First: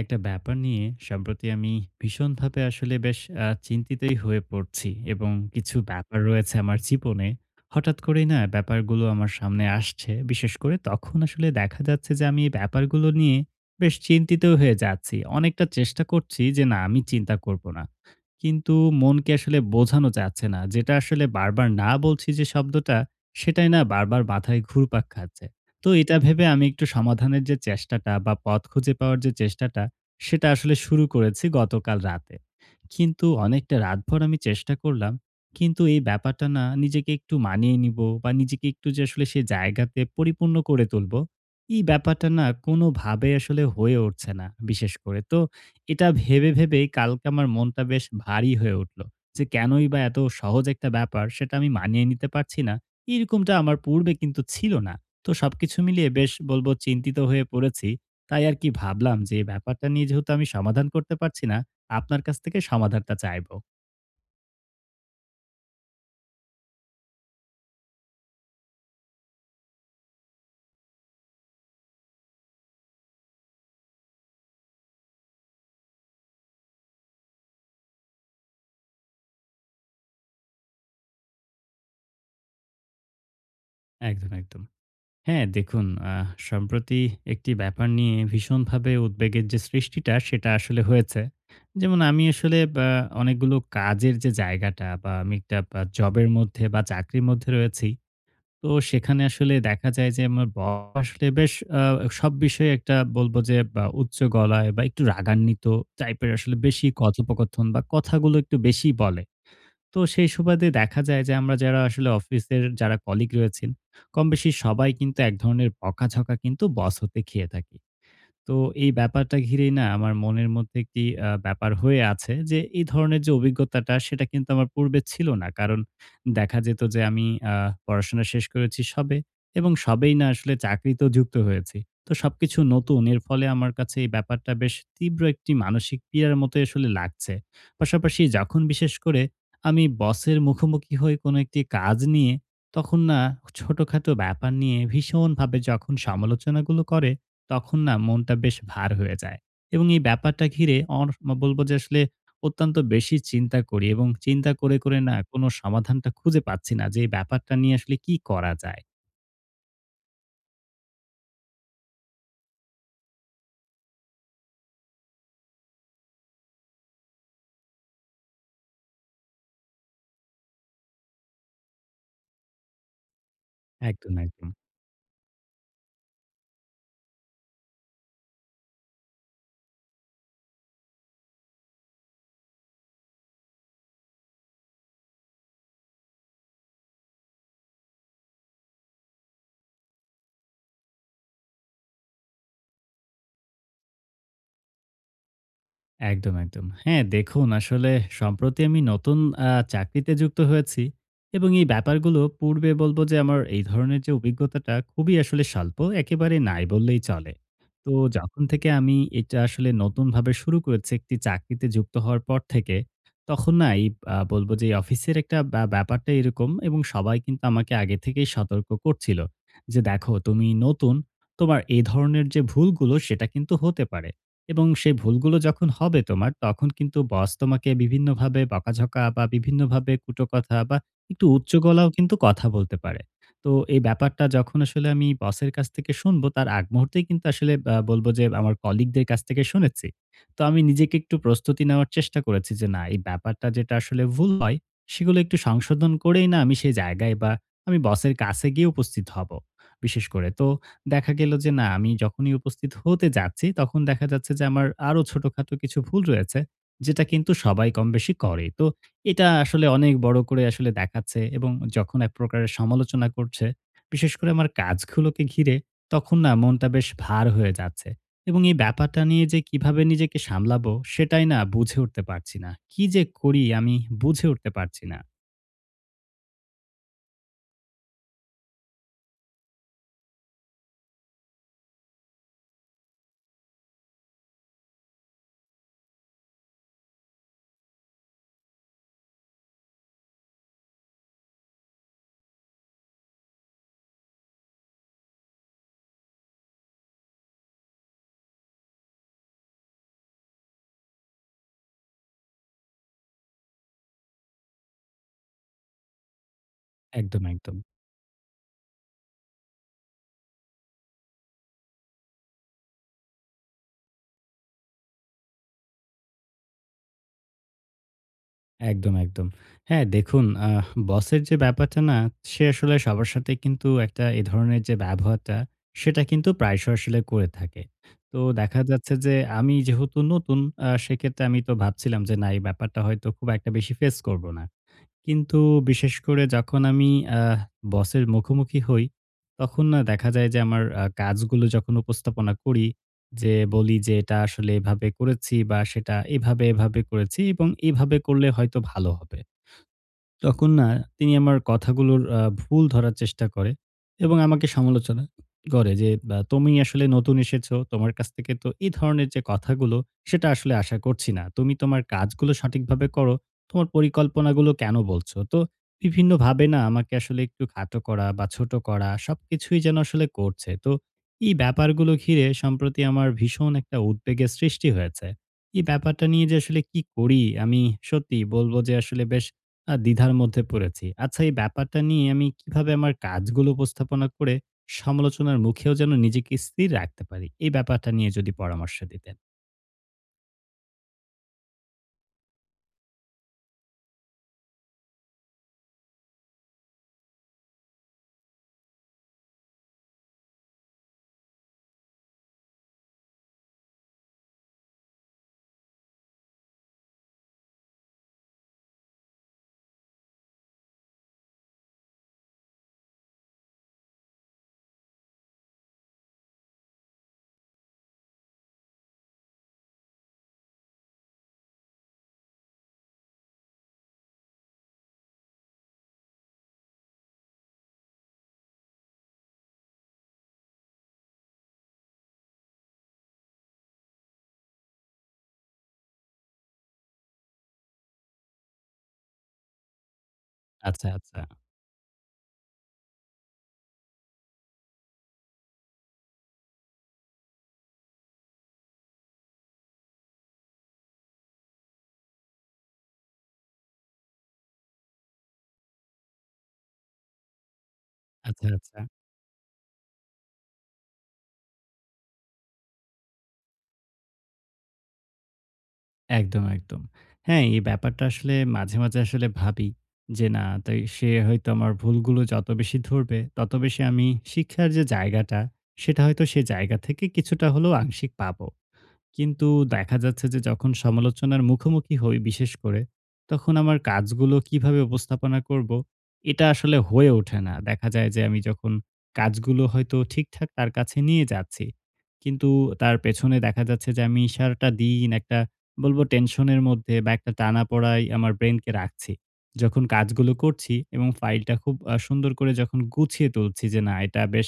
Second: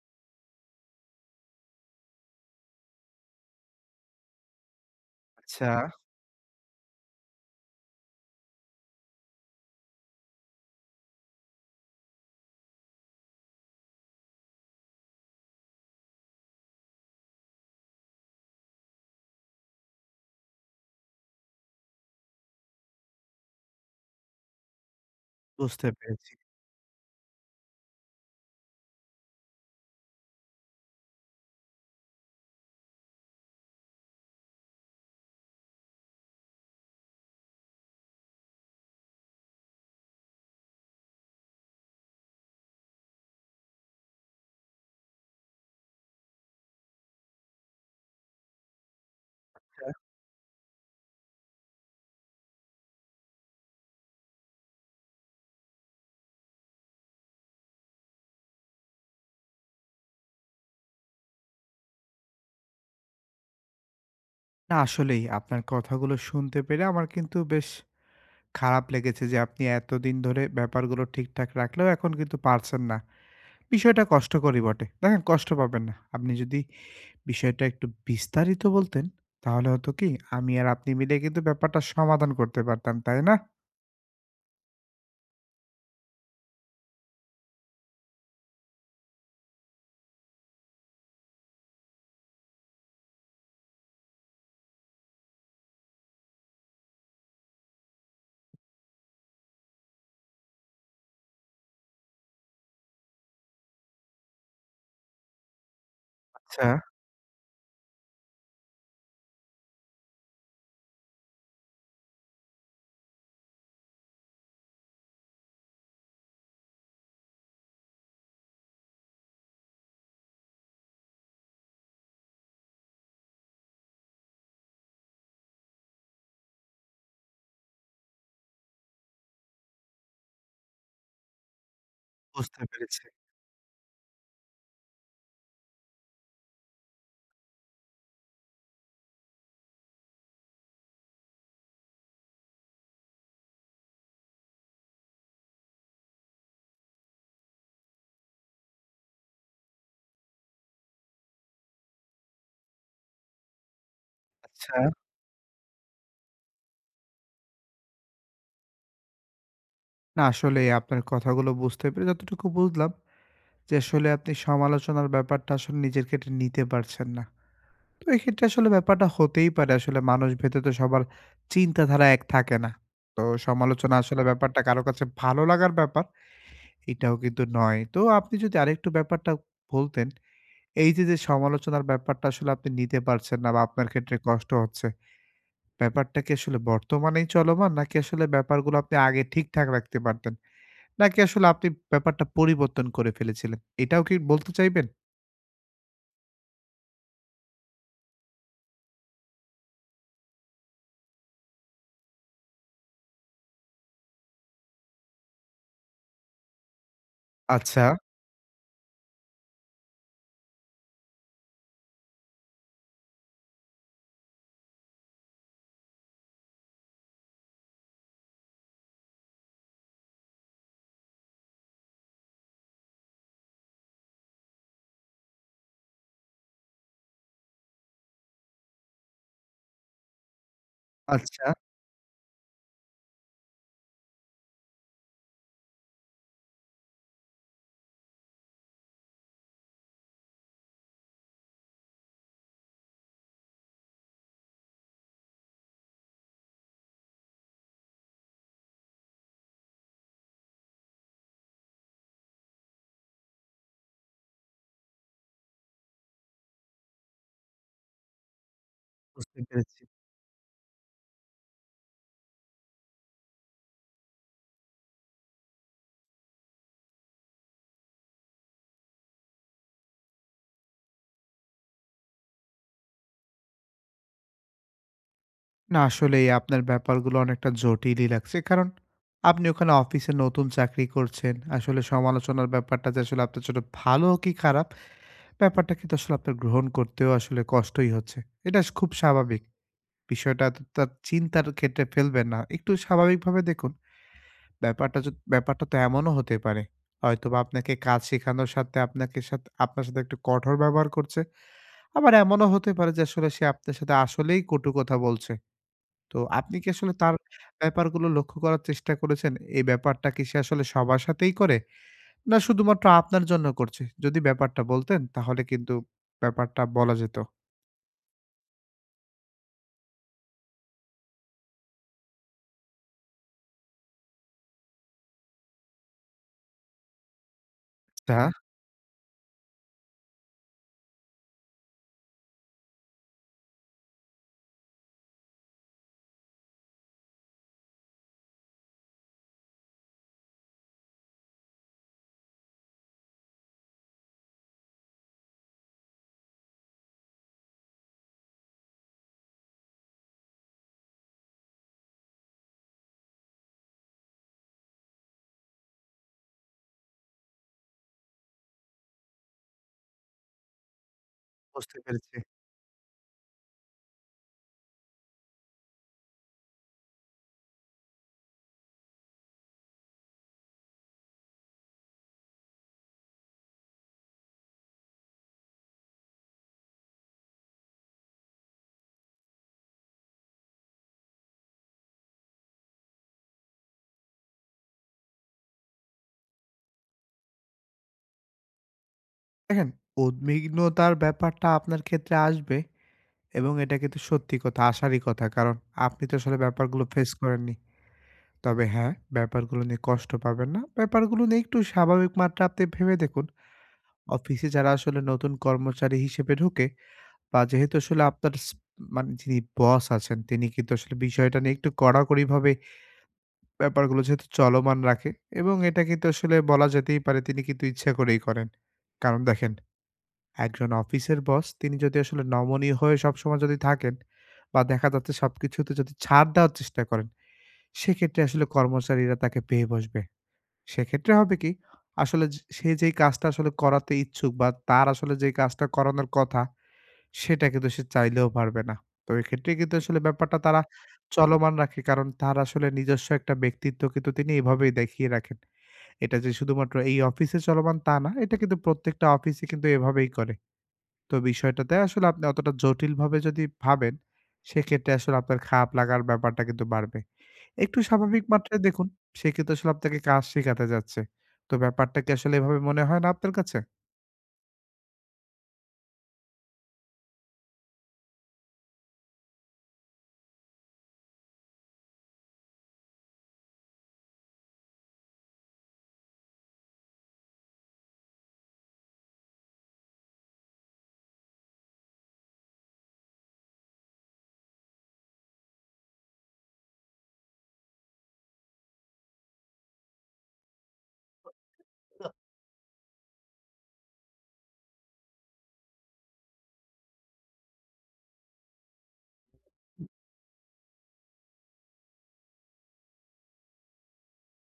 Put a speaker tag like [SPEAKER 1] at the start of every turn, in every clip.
[SPEAKER 1] একটা ব্যাপার নিয়ে সম্প্রতি আমি ভীষণভাবে আসলে বেশ চিন্তিতই হয়ে পড়ছি এবং
[SPEAKER 2] আচ্ছা,
[SPEAKER 1] কিছু ব্যাপার রয়েছে আমার জীবনে। হঠাৎ করেই না ব্যাপারগুলো আমার সামনে আসছে। বিশেষ করে তখন আসলে দেখা যাচ্ছে যে আমি এই ব্যাপারগুলো নিয়ে বেশ চিন্তিত হয়ে যাচ্ছি। অনেকটা চেষ্টা করছি যে না আমি চিন্তা করব না। কিন্তু মনকে আসলে বোঝানো যাচ্ছে না। যেটা আসলে বারবার না বলছি যে শব্দটা সেটাই না বারবার মাথায় ঘুরপাক খাচ্ছে।
[SPEAKER 2] বুঝতে
[SPEAKER 1] তো এটা
[SPEAKER 2] পেরেছি।
[SPEAKER 1] ভেবে আমি একটু সমাধানের যে চেষ্টাটা বা পথ খুঁজে পাওয়ার যে চেষ্টাটা, সেটা আসলে শুরু করেছি গতকাল রাতে। কিন্তু অনেকটা রাতভর আমি চেষ্টা করলাম। কিন্তু এই ব্যাপারটা না নিজেকে একটু মানিয়ে নিব বা নিজেকে একটু যে আসলে সে জায়গাতে পরিপূর্ণ করে তুলবো, এই ব্যাপারটা না কোনোভাবে আসলে হয়ে উঠছে না বিশেষ করে। তো এটা ভেবেই কালকে আমার মনটা বেশ ভারী হয়ে উঠল। যে কেনই বা এত সহজ একটা ব্যাপার সেটা আমি মানিয়ে নিতে পারছি না, এরকমটা আমার পূর্বে কিন্তু ছিল না। তো সবকিছু মিলিয়ে বেশ বলবো চিন্তিত হয়ে পড়েছি। তাই আরকি ভাবলাম যে এই ব্যাপারটা নিয়ে যেহেতু আমি সমাধান করতে পারছি না, আপনার কাছ থেকে সমাধানটা চাইবো।
[SPEAKER 2] না আসলেই আপনার কথাগুলো শুনতে পেরে আমার কিন্তু বেশ খারাপ লেগেছে যে আপনি এতদিন ধরে ব্যাপারগুলো ঠিকঠাক রাখলেও এখন কিন্তু পারছেন না। বিষয়টা কষ্টকরই বটে। দেখেন কষ্ট পাবেন না। আপনি যদি বিষয়টা একটু বিস্তারিত বলতেন তাহলে হতো কি আমি আর আপনি মিলে কিন্তু ব্যাপারটা সমাধান করতে পারতাম, তাই না?
[SPEAKER 1] একদম, একদম। হ্যাঁ, দেখুন সম্প্রতি একটি ব্যাপার নিয়ে ভীষণভাবে উদ্বেগের যে সৃষ্টিটা সেটা আসলে হয়েছে। যেমন আমি আসলে বা অনেকগুলো কাজের যে জায়গাটা বা আমি একটা বা জবের মধ্যে বা চাকরির মধ্যে রয়েছি। তো সেখানে আসলে দেখা যায় যে আমার বস আসলে বেশ আ সব বিষয়ে একটা বলব যে বা উচ্চ গলায় বা একটু রাগান্বিত টাইপের আসলে
[SPEAKER 2] আচ্ছা,
[SPEAKER 1] বেশি কথোপকথন বা কথাগুলো একটু বেশি বলে। তো সেই সুবাদে দেখা যায় যে আমরা যারা আসলে অফিসের যারা কলিগ রয়েছেন, কমবেশি সবাই কিন্তু এক ধরনের বকাঝকা কিন্তু বস হতে খেয়ে থাকি। তো এই ব্যাপারটা ঘিরেই না আমার মনের মধ্যে একটি ব্যাপার হয়ে আছে যে, এই ধরনের যে অভিজ্ঞতাটা সেটা কিন্তু আমার পূর্বে ছিল না। কারণ দেখা যেত যে আমি আ পড়াশোনা শেষ করেছি সবে এবং সবেই না আসলে চাকরিতেও যুক্ত হয়েছি। তো সবকিছু
[SPEAKER 2] বুঝতে পেরেছি।
[SPEAKER 1] নতুন। এর ফলে আমার কাছে এই ব্যাপারটা বেশ তীব্র একটি মানসিক পীড়ার মতোই আসলে লাগছে। পাশাপাশি যখন বিশেষ করে আমি বসের মুখোমুখি হই কোনো একটি কাজ নিয়ে, তখন না ছোটখাটো ব্যাপার নিয়ে ভীষণভাবে যখন সমালোচনাগুলো করে তখন না মনটা বেশ ভার হয়ে যায়। এবং এই ব্যাপারটা ঘিরে বলব যে আসলে অত্যন্ত বেশি চিন্তা করি এবং চিন্তা
[SPEAKER 2] আচ্ছা।
[SPEAKER 1] করে না কোনো সমাধানটা খুঁজে পাচ্ছি না যে এই ব্যাপারটা নিয়ে আসলে কি করা যায়?
[SPEAKER 2] না আসলেই আপনার কথাগুলো বুঝতে পেরে যতটুকু বুঝলাম যে আসলে আপনি সমালোচনার ব্যাপারটা আসলে নিজের ক্ষেত্রে নিতে পারছেন না। তো এক্ষেত্রে আসলে ব্যাপারটা হতেই পারে। আসলে মানুষ ভেদে তো সবার চিন্তাধারা এক থাকে না। তো সমালোচনা
[SPEAKER 1] একদম,
[SPEAKER 2] আসলে
[SPEAKER 1] একদম।
[SPEAKER 2] ব্যাপারটা কারো কাছে ভালো লাগার ব্যাপার, এটাও কিন্তু নয়। তো আপনি যদি আরেকটু ব্যাপারটা বলতেন, এই যে, যে সমালোচনার ব্যাপারটা আসলে আপনি নিতে পারছেন না বা আপনার ক্ষেত্রে কষ্ট হচ্ছে, ব্যাপারটা কি আসলে বর্তমানেই চলমান? নাকি আসলে ব্যাপারগুলো আপনি আগে ঠিকঠাক রাখতে পারতেন? নাকি আসলে আপনি ব্যাপারটা পরিবর্তন করে ফেলেছিলেন? এটাও কি বলতে চাইবেন?
[SPEAKER 1] একদম, একদম। হ্যাঁ, দেখুন আসলে সম্প্রতি আমি নতুন চাকরিতে যুক্ত হয়েছি এবং এই ব্যাপারগুলো পূর্বে বলব যে আমার এই ধরনের যে অভিজ্ঞতাটা খুবই আসলে স্বল্প, একেবারে নাই বললেই চলে।
[SPEAKER 2] আচ্ছা,
[SPEAKER 1] তো যখন থেকে আমি এটা আসলে নতুনভাবে শুরু করেছি একটি চাকরিতে যুক্ত হওয়ার পর থেকে, তখন না এই বলব যে এই অফিসের একটা ব্যাপারটা এরকম এবং সবাই কিন্তু আমাকে আগে থেকেই সতর্ক করছিল যে, "দেখো তুমি নতুন, তোমার এ ধরনের যে ভুলগুলো সেটা কিন্তু হতে পারে।" এবং সেই ভুলগুলো যখন হবে তোমার, তখন কিন্তু বস তোমাকে বিভিন্নভাবে বকাঝকা বা বিভিন্নভাবে কুটো কথা বা একটু
[SPEAKER 2] আচ্ছা
[SPEAKER 1] উচ্চ গলাও কিন্তু কথা বলতে পারে। তো এই ব্যাপারটা যখন আসলে আমি বসের কাছ থেকে শুনবো, তার আগ মুহূর্তেই কিন্তু আসলে বলবো যে আমার কলিগদের কাছ থেকে শুনেছি। তো আমি নিজেকে একটু প্রস্তুতি নেওয়ার চেষ্টা করেছি যে, না এই ব্যাপারটা যেটা আসলে ভুল হয়, সেগুলো একটু সংশোধন করেই না আমি সেই জায়গায় বা আমি বসের কাছে গিয়ে উপস্থিত হব। বিশেষ করে তো দেখা গেল যে না, আমি যখনই উপস্থিত হতে যাচ্ছি, তখন দেখা যাচ্ছে যে আমার আরো ছোটখাটো কিছু ভুল রয়েছে, যেটা কিন্তু সবাই কমবেশি করে। তো এটা
[SPEAKER 2] বুঝতে
[SPEAKER 1] আসলে
[SPEAKER 2] পেরেছি।
[SPEAKER 1] অনেক বড় করে আসলে দেখাচ্ছে এবং যখন এক প্রকারের সমালোচনা করছে, বিশেষ করে আমার কাজগুলোকে ঘিরে, তখন না মনটা বেশ ভার হয়ে যাচ্ছে। এবং এই ব্যাপারটা নিয়ে যে কিভাবে নিজেকে সামলাবো, সেটাই না বুঝে উঠতে পারছি না। কি যে করি আমি বুঝে উঠতে পারছি না।
[SPEAKER 2] না আসলেই আপনার ব্যাপারগুলো অনেকটা জটিলই লাগছে। কারণ আপনি ওখানে অফিসে নতুন চাকরি করছেন। আসলে সমালোচনার ব্যাপারটা যে আসলে আপনার জন্য ভালো কি খারাপ, ব্যাপারটা কিন্তু আসলে আপনার গ্রহণ করতেও আসলে কষ্টই হচ্ছে। এটা খুব স্বাভাবিক। বিষয়টা এতটা চিন্তার ক্ষেত্রে ফেলবেন না। একটু স্বাভাবিকভাবে দেখুন। ব্যাপারটা য ব্যাপারটা তো এমনও হতে পারে। হয়তোবা আপনাকে কাজ শেখানোর সাথে আপনাকে সাথে আপনার সাথে একটু কঠোর ব্যবহার করছে। আবার এমনও হতে পারে যে আসলে সে আপনার সাথে আসলেই কটু কথা বলছে। তো আপনি কি আসলে তার
[SPEAKER 1] একদম, একদম।
[SPEAKER 2] ব্যাপারগুলো লক্ষ্য করার চেষ্টা করেছেন? এই ব্যাপারটা কি সে আসলে সবার সাথেই করে? না শুধুমাত্র আপনার জন্য করছে? যদি ব্যাপারটা বলতেন তাহলে কিন্তু ব্যাপারটা বলা যেত।
[SPEAKER 1] একদম, একদম। হ্যাঁ, দেখুন বসের যে ব্যাপারটা না, সে আসলে সবার সাথে কিন্তু একটা এ ধরনের যে ব্যবহারটা, সেটা কিন্তু প্রায়শই আসলে করে থাকে। তো
[SPEAKER 2] আচ্ছা।
[SPEAKER 1] দেখা যাচ্ছে যে আমি যেহেতু নতুন, সেক্ষেত্রে আমি তো ভাবছিলাম যে না এই ব্যাপারটা হয়তো খুব একটা বেশি ফেস করব না। কিন্তু বিশেষ করে যখন আমি আহ বসের মুখোমুখি হই, তখন না দেখা যায় যে আমার কাজগুলো যখন উপস্থাপনা করি, যে বলি যে এটা আসলে এভাবে করেছি বা সেটা এভাবে করেছি এবং এভাবে করলে হয়তো ভালো হবে। তখন না তিনি আমার কথাগুলোর ভুল ধরার চেষ্টা করে এবং আমাকে সমালোচনা করে যে, "বা তুমি আসলে নতুন এসেছো। তোমার কাছ থেকে তো এই ধরনের যে কথাগুলো, সেটা আসলে আশা করছি না। তুমি
[SPEAKER 2] বুঝতে
[SPEAKER 1] তোমার
[SPEAKER 2] পেরেছি।
[SPEAKER 1] কাজগুলো সঠিকভাবে করো। তোমার পরিকল্পনাগুলো কেনো বলছো?" তো বিভিন্নভাবে না আমাকে আসলে একটু খাটো করা বা ছোট করা সবকিছুই যেন আসলে করছে। তো এই ব্যাপারগুলো ঘিরে সম্প্রতি আমার ভীষণ একটা উদ্বেগের সৃষ্টি হয়েছে। এই ব্যাপারটা নিয়ে যে আসলে কি করি, আমি সত্যি বলব যে আসলে বেশ দ্বিধার মধ্যে পড়েছি। আচ্ছা এই ব্যাপারটা নিয়ে আমি কিভাবে আমার কাজগুলো উপস্থাপনা করে সমালোচনার মুখেও যেন নিজেকে স্থির রাখতে পারি? এই ব্যাপারটা নিয়ে যদি পরামর্শ দিতেন।
[SPEAKER 2] দেখেন উদ্বিগ্নতার ব্যাপারটা আপনার ক্ষেত্রে আসবে এবং এটা কিন্তু সত্যি কথা, আসারই কথা। কারণ আপনি তো আসলে ব্যাপারগুলো ফেস করেননি। তবে হ্যাঁ, ব্যাপারগুলো নিয়ে কষ্ট পাবেন না। ব্যাপারগুলো নিয়ে একটু স্বাভাবিক মাত্রা আপনি ভেবে দেখুন। অফিসে যারা আসলে নতুন কর্মচারী হিসেবে ঢোকে বা যেহেতু আসলে আপনার স মানে যিনি বস আছেন তিনি কিন্তু আসলে বিষয়টা নিয়ে একটু কড়াকড়িভাবে ব্যাপারগুলো যেহেতু চলমান রাখে এবং এটা কিন্তু আসলে বলা যেতেই পারে তিনি কিন্তু ইচ্ছা করেই করেন। কারণ দেখেন একজন অফিসের বস তিনি যদি আসলে নমনীয় হয়ে সবসময় যদি থাকেন বা দেখা যাচ্ছে সবকিছুতে যদি ছাড় দেওয়ার চেষ্টা করেন, সেক্ষেত্রে আসলে কর্মচারীরা তাকে পেয়ে বসবে। সেক্ষেত্রে হবে কি? আসলে যে সে যেই কাজটা আসলে করাতে ইচ্ছুক বা তার আসলে যেই কাজটা করানোর কথা সেটা কিন্তু সে চাইলেও পারবে না। তো এক্ষেত্রে কিন্তু আসলে ব্যাপারটা তারা
[SPEAKER 1] আচ্ছা, আচ্ছা,
[SPEAKER 2] চলমান রাখে। কারণ তার আসলে নিজস্ব একটা ব্যক্তিত্ব কিন্তু তিনি এভাবেই দেখিয়ে রাখেন। এটা যে শুধুমাত্র এই অফিসে চলমান তা না। এটা কিন্তু প্রত্যেকটা অফিসে কিন্তু এভাবেই করে। তো বিষয়টাতে আসলে আপনি অতটা জটিলভাবে যদি ভাবেন, সেক্ষেত্রে আসলে আপনার খারাপ লাগার ব্যাপারটা কিন্তু বাড়বে। একটু স্বাভাবিক
[SPEAKER 1] আচ্ছা,
[SPEAKER 2] মাত্রায়
[SPEAKER 1] আচ্ছা।
[SPEAKER 2] দেখুন। সে কিন্তু আসলে আপনাকে কাজ শেখাতে যাচ্ছে। তো ব্যাপারটা কি আসলে এভাবে মনে হয় না আপনার কাছে?
[SPEAKER 1] একদম, একদম। হ্যাঁ, এই ব্যাপারটা আসলে মাঝে আসলে ভাবি যে না তাই সে হয়তো আমার ভুলগুলো যত বেশি ধরবে, তত বেশি আমি শিক্ষার যে জায়গাটা, সেটা হয়তো সে জায়গা থেকে কিছুটা হলেও আংশিক পাবো। কিন্তু দেখা যাচ্ছে যে যখন সমালোচনার মুখোমুখি হই বিশেষ করে, তখন আমার কাজগুলো কিভাবে উপস্থাপনা করব, এটা আসলে হয়ে ওঠে না। দেখা যায় যে আমি যখন কাজগুলো হয়তো ঠিকঠাক তার কাছে নিয়ে যাচ্ছি। কিন্তু তার পেছনে দেখা যাচ্ছে যে আমি সারাটা দিন একটা বলব টেনশনের মধ্যে বা একটা টানাপড়ায় আমার ব্রেইনকে রাখছি। যখন কাজগুলো করছি এবং ফাইলটা খুব সুন্দর করে যখন গুছিয়ে তুলছি যে না এটা বেশ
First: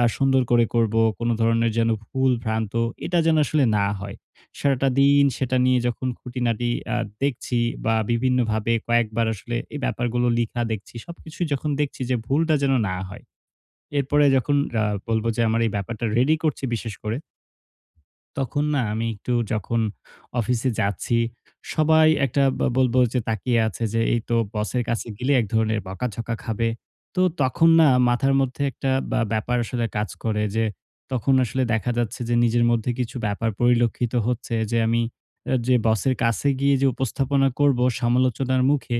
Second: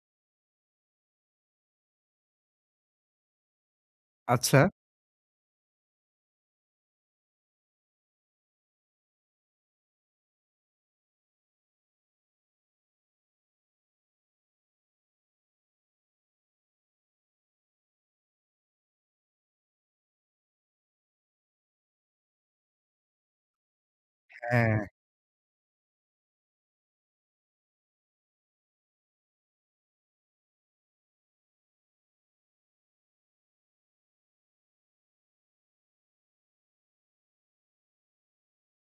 [SPEAKER 1] সুন্দর করে করব। কোনো ধরনের যেন ভুল ভ্রান্ত এটা যেন আসলে না হয়।
[SPEAKER 2] আচ্ছা,
[SPEAKER 1] সারাটা দিন সেটা নিয়ে যখন খুঁটিনাটি দেখছি বা বিভিন্নভাবে কয়েকবার আসলে এই ব্যাপারগুলো লিখা দেখছি, সবকিছুই যখন দেখছি যে ভুলটা যেন না হয়। এরপরে যখন বলব যে আমার এই ব্যাপারটা রেডি করছি বিশেষ করে তখন না আমি একটু যখন অফিসে যাচ্ছি, সবাই একটা বা বলবো যে তাকিয়ে আছে যে এই তো
[SPEAKER 2] হ্যাঁ,
[SPEAKER 1] বসের কাছে গেলে এক ধরনের বকাঝকা খাবে। তো তখন না মাথার মধ্যে একটা বা ব্যাপার আসলে কাজ করে যে, তখন আসলে দেখা যাচ্ছে যে নিজের মধ্যে কিছু ব্যাপার পরিলক্ষিত হচ্ছে যে আমি যে বসের কাছে গিয়ে যে উপস্থাপনা করবো সমালোচনার মুখে,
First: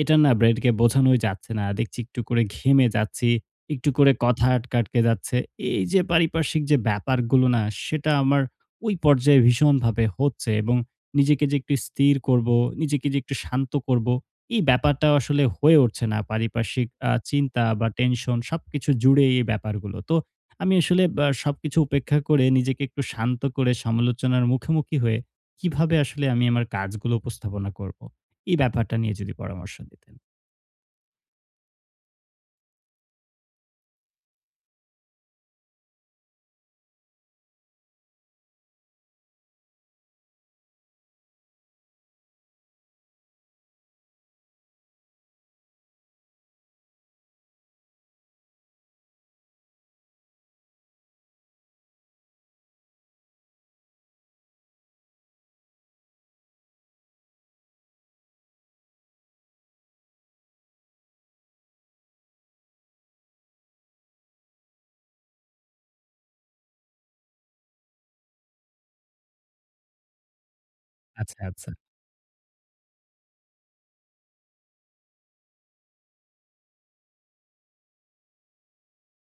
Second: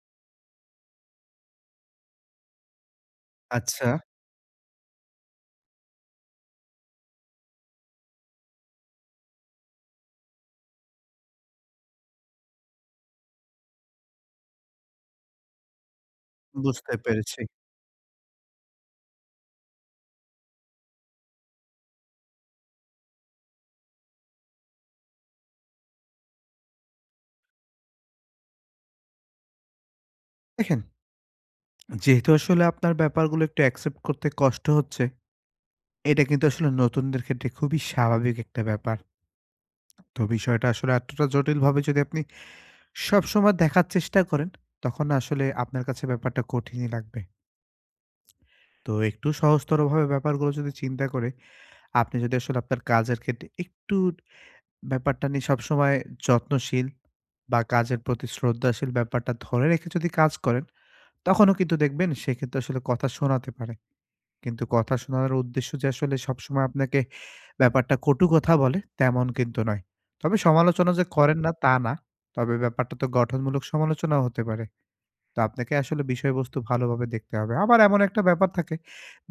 [SPEAKER 1] এটা না ব্রেনকে বোঝানোই যাচ্ছে না। দেখছি একটু করে ঘেমে যাচ্ছি,
[SPEAKER 2] আচ্ছা
[SPEAKER 1] একটু করে কথা আটকে যাচ্ছে। এই যে পারিপার্শ্বিক যে ব্যাপারগুলো না সেটা আমার ওই পর্যায়ে ভীষণভাবে হচ্ছে এবং নিজেকে যে একটু স্থির করব, নিজেকে যে একটু শান্ত করব, এই ব্যাপারটা আসলে হয়ে উঠছে না। পারিপার্শ্বিক
[SPEAKER 2] বুঝতে পেরেছি।
[SPEAKER 1] চিন্তা বা টেনশন সবকিছু জুড়েই এই ব্যাপারগুলো। তো আমি আসলে বা সবকিছু উপেক্ষা করে নিজেকে একটু শান্ত করে সমালোচনার মুখোমুখি হয়ে কিভাবে আসলে আমি আমার কাজগুলো উপস্থাপনা করব? এই ব্যাপারটা নিয়ে যদি পরামর্শ দিতেন।
[SPEAKER 2] দেখেন যেহেতু আসলে আপনার ব্যাপারগুলো একটু অ্যাকসেপ্ট করতে কষ্ট হচ্ছে, এটা কিন্তু আসলে নতুনদের ক্ষেত্রে খুবই স্বাভাবিক একটা ব্যাপার। তো বিষয়টা আসলে এতটা জটিলভাবে যদি আপনি সবসময় দেখার চেষ্টা করেন, তখন না আসলে আপনার কাছে ব্যাপারটা কঠিনই লাগবে। তো একটু সহজতরভাবে ব্যাপারগুলো যদি চিন্তা করে, আপনি যদি আসলে আপনার কাজের ক্ষেত্রে একটু ব্যাপারটা নিয়ে সবসময় যত্নশীল বা কাজের প্রতি শ্রদ্ধাশীল ব্যাপারটা ধরে রেখে যদি কাজ করেন, তখনও কিন্তু দেখবেন সে কিন্তু আসলে কথা শোনাতে পারে। কিন্তু কথা শোনানোর উদ্দেশ্য যে আসলে সবসময় আপনাকে ব্যাপারটা কটু কথা বলে, তেমন কিন্তু নয়। তবে সমালোচনা যে করেন
[SPEAKER 1] আচ্ছা,
[SPEAKER 2] না,
[SPEAKER 1] আচ্ছা,
[SPEAKER 2] তা না। তবে ব্যাপারটা তো গঠনমূলক সমালোচনাও হতে পারে। তো আপনাকে আসলে বিষয়বস্তু ভালোভাবে দেখতে হবে। আবার এমন একটা ব্যাপার থাকে,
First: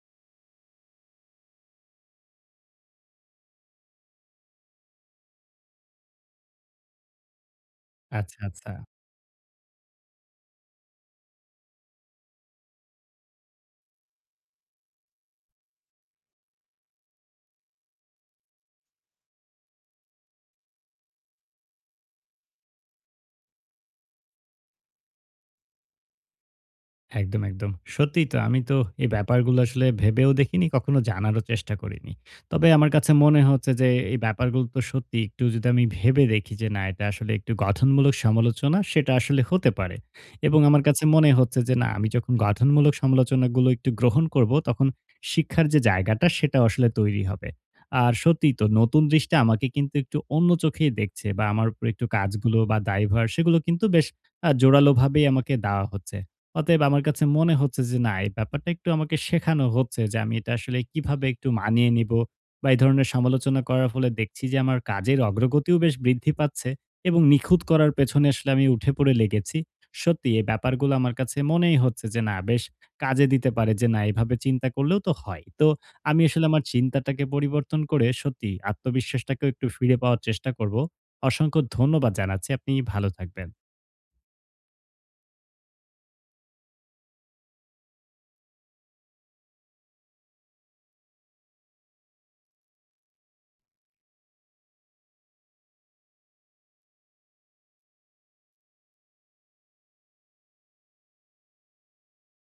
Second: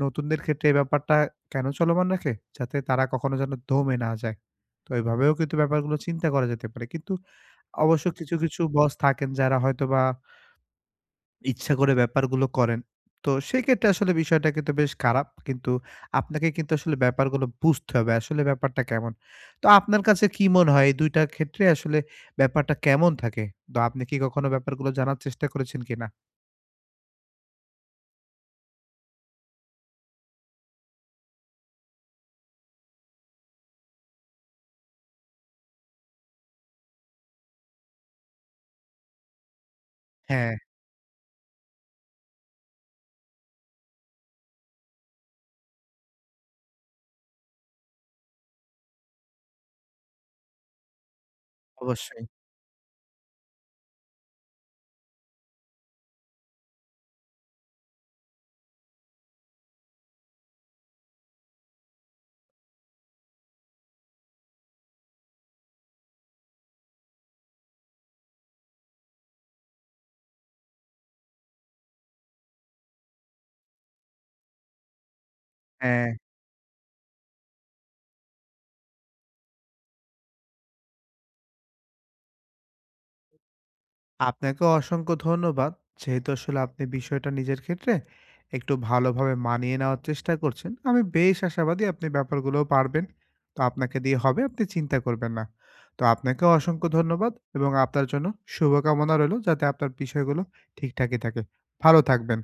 [SPEAKER 2] নতুনদের ক্ষেত্রে এই ব্যাপারটা কেন চলমান রাখে? যাতে তারা কখনো যেন দমে না যায়। তো এভাবেও কিন্তু ব্যাপারগুলো চিন্তা করা যেতে পারে। কিন্তু অবশ্য কিছু,
[SPEAKER 1] আচ্ছা,
[SPEAKER 2] কিছু
[SPEAKER 1] আচ্ছা।
[SPEAKER 2] বস থাকেন যারা হয়তোবা ইচ্ছা করে ব্যাপারগুলো করেন। তো সেক্ষেত্রে আসলে বিষয়টা কিন্তু বেশ খারাপ। কিন্তু আপনাকে কিন্তু আসলে ব্যাপারগুলো বুঝতে হবে। আসলে ব্যাপারটা কেমন? তো আপনার কাছে কি মনে হয় এই ২ টার ক্ষেত্রে আসলে ব্যাপারটা কেমন থাকে? তো আপনি কি কখনো ব্যাপারগুলো জানার চেষ্টা করেছেন কিনা?
[SPEAKER 1] একদম, একদম। সত্যিই তো আমি তো এই ব্যাপারগুলো আসলে ভেবেও দেখিনি, কখনো জানারও চেষ্টা করিনি। তবে আমার কাছে মনে হচ্ছে যে এই ব্যাপারগুলো তো সত্যি একটু যদি আমি ভেবে দেখি যে না এটা আসলে একটু গঠনমূলক সমালোচনা সেটা আসলে হতে পারে।
[SPEAKER 2] হ্যাঁ,
[SPEAKER 1] এবং আমার কাছে মনে হচ্ছে যে না আমি যখন গঠনমূলক সমালোচনাগুলো একটু গ্রহণ করব তখন শিক্ষার যে জায়গাটা সেটা আসলে তৈরি হবে। আর সত্যিই তো নতুন দৃষ্টি আমাকে কিন্তু একটু অন্য চোখেই দেখছে বা আমার উপর একটু
[SPEAKER 2] অবশ্যই।
[SPEAKER 1] কাজগুলো বা দায়ভার সেগুলো কিন্তু বেশ জোরালোভাবেই আমাকে দেওয়া হচ্ছে। অতএব আমার কাছে মনে হচ্ছে যে না, এই ব্যাপারটা একটু আমাকে শেখানো হচ্ছে যে আমি এটা আসলে কিভাবে একটু মানিয়ে নিবো বা এই ধরনের সমালোচনা করার ফলে দেখছি যে আমার কাজের অগ্রগতিও বেশ বৃদ্ধি পাচ্ছে এবং নিখুঁত করার পেছনে আসলে আমি উঠে পড়ে লেগেছি। সত্যি এই ব্যাপারগুলো আমার কাছে মনেই হচ্ছে যে না, বেশ কাজে দিতে পারে যে না, এভাবে চিন্তা করলেও তো হয়। তো
[SPEAKER 2] হ্যাঁ।
[SPEAKER 1] আমি আসলে আমার চিন্তাটাকে পরিবর্তন করে সত্যি আত্মবিশ্বাসটাকেও একটু ফিরে পাওয়ার চেষ্টা করব। অসংখ্য ধন্যবাদ জানাচ্ছি। আপনি ভালো থাকবেন।
[SPEAKER 2] আপনাকে অসংখ্য ধন্যবাদ। যেহেতু আসলে আপনি বিষয়টা নিজের ক্ষেত্রে একটু ভালোভাবে মানিয়ে নেওয়ার চেষ্টা করছেন। আমি বেশ আশাবাদী আপনি ব্যাপারগুলোও পারবেন। তো আপনাকে দিয়ে হবে, আপনি চিন্তা করবেন না। তো আপনাকেও অসংখ্য ধন্যবাদ এবং আপনার জন্য শুভকামনা রইলো যাতে আপনার বিষয়গুলো ঠিকঠাকই থাকে। ভালো থাকবেন।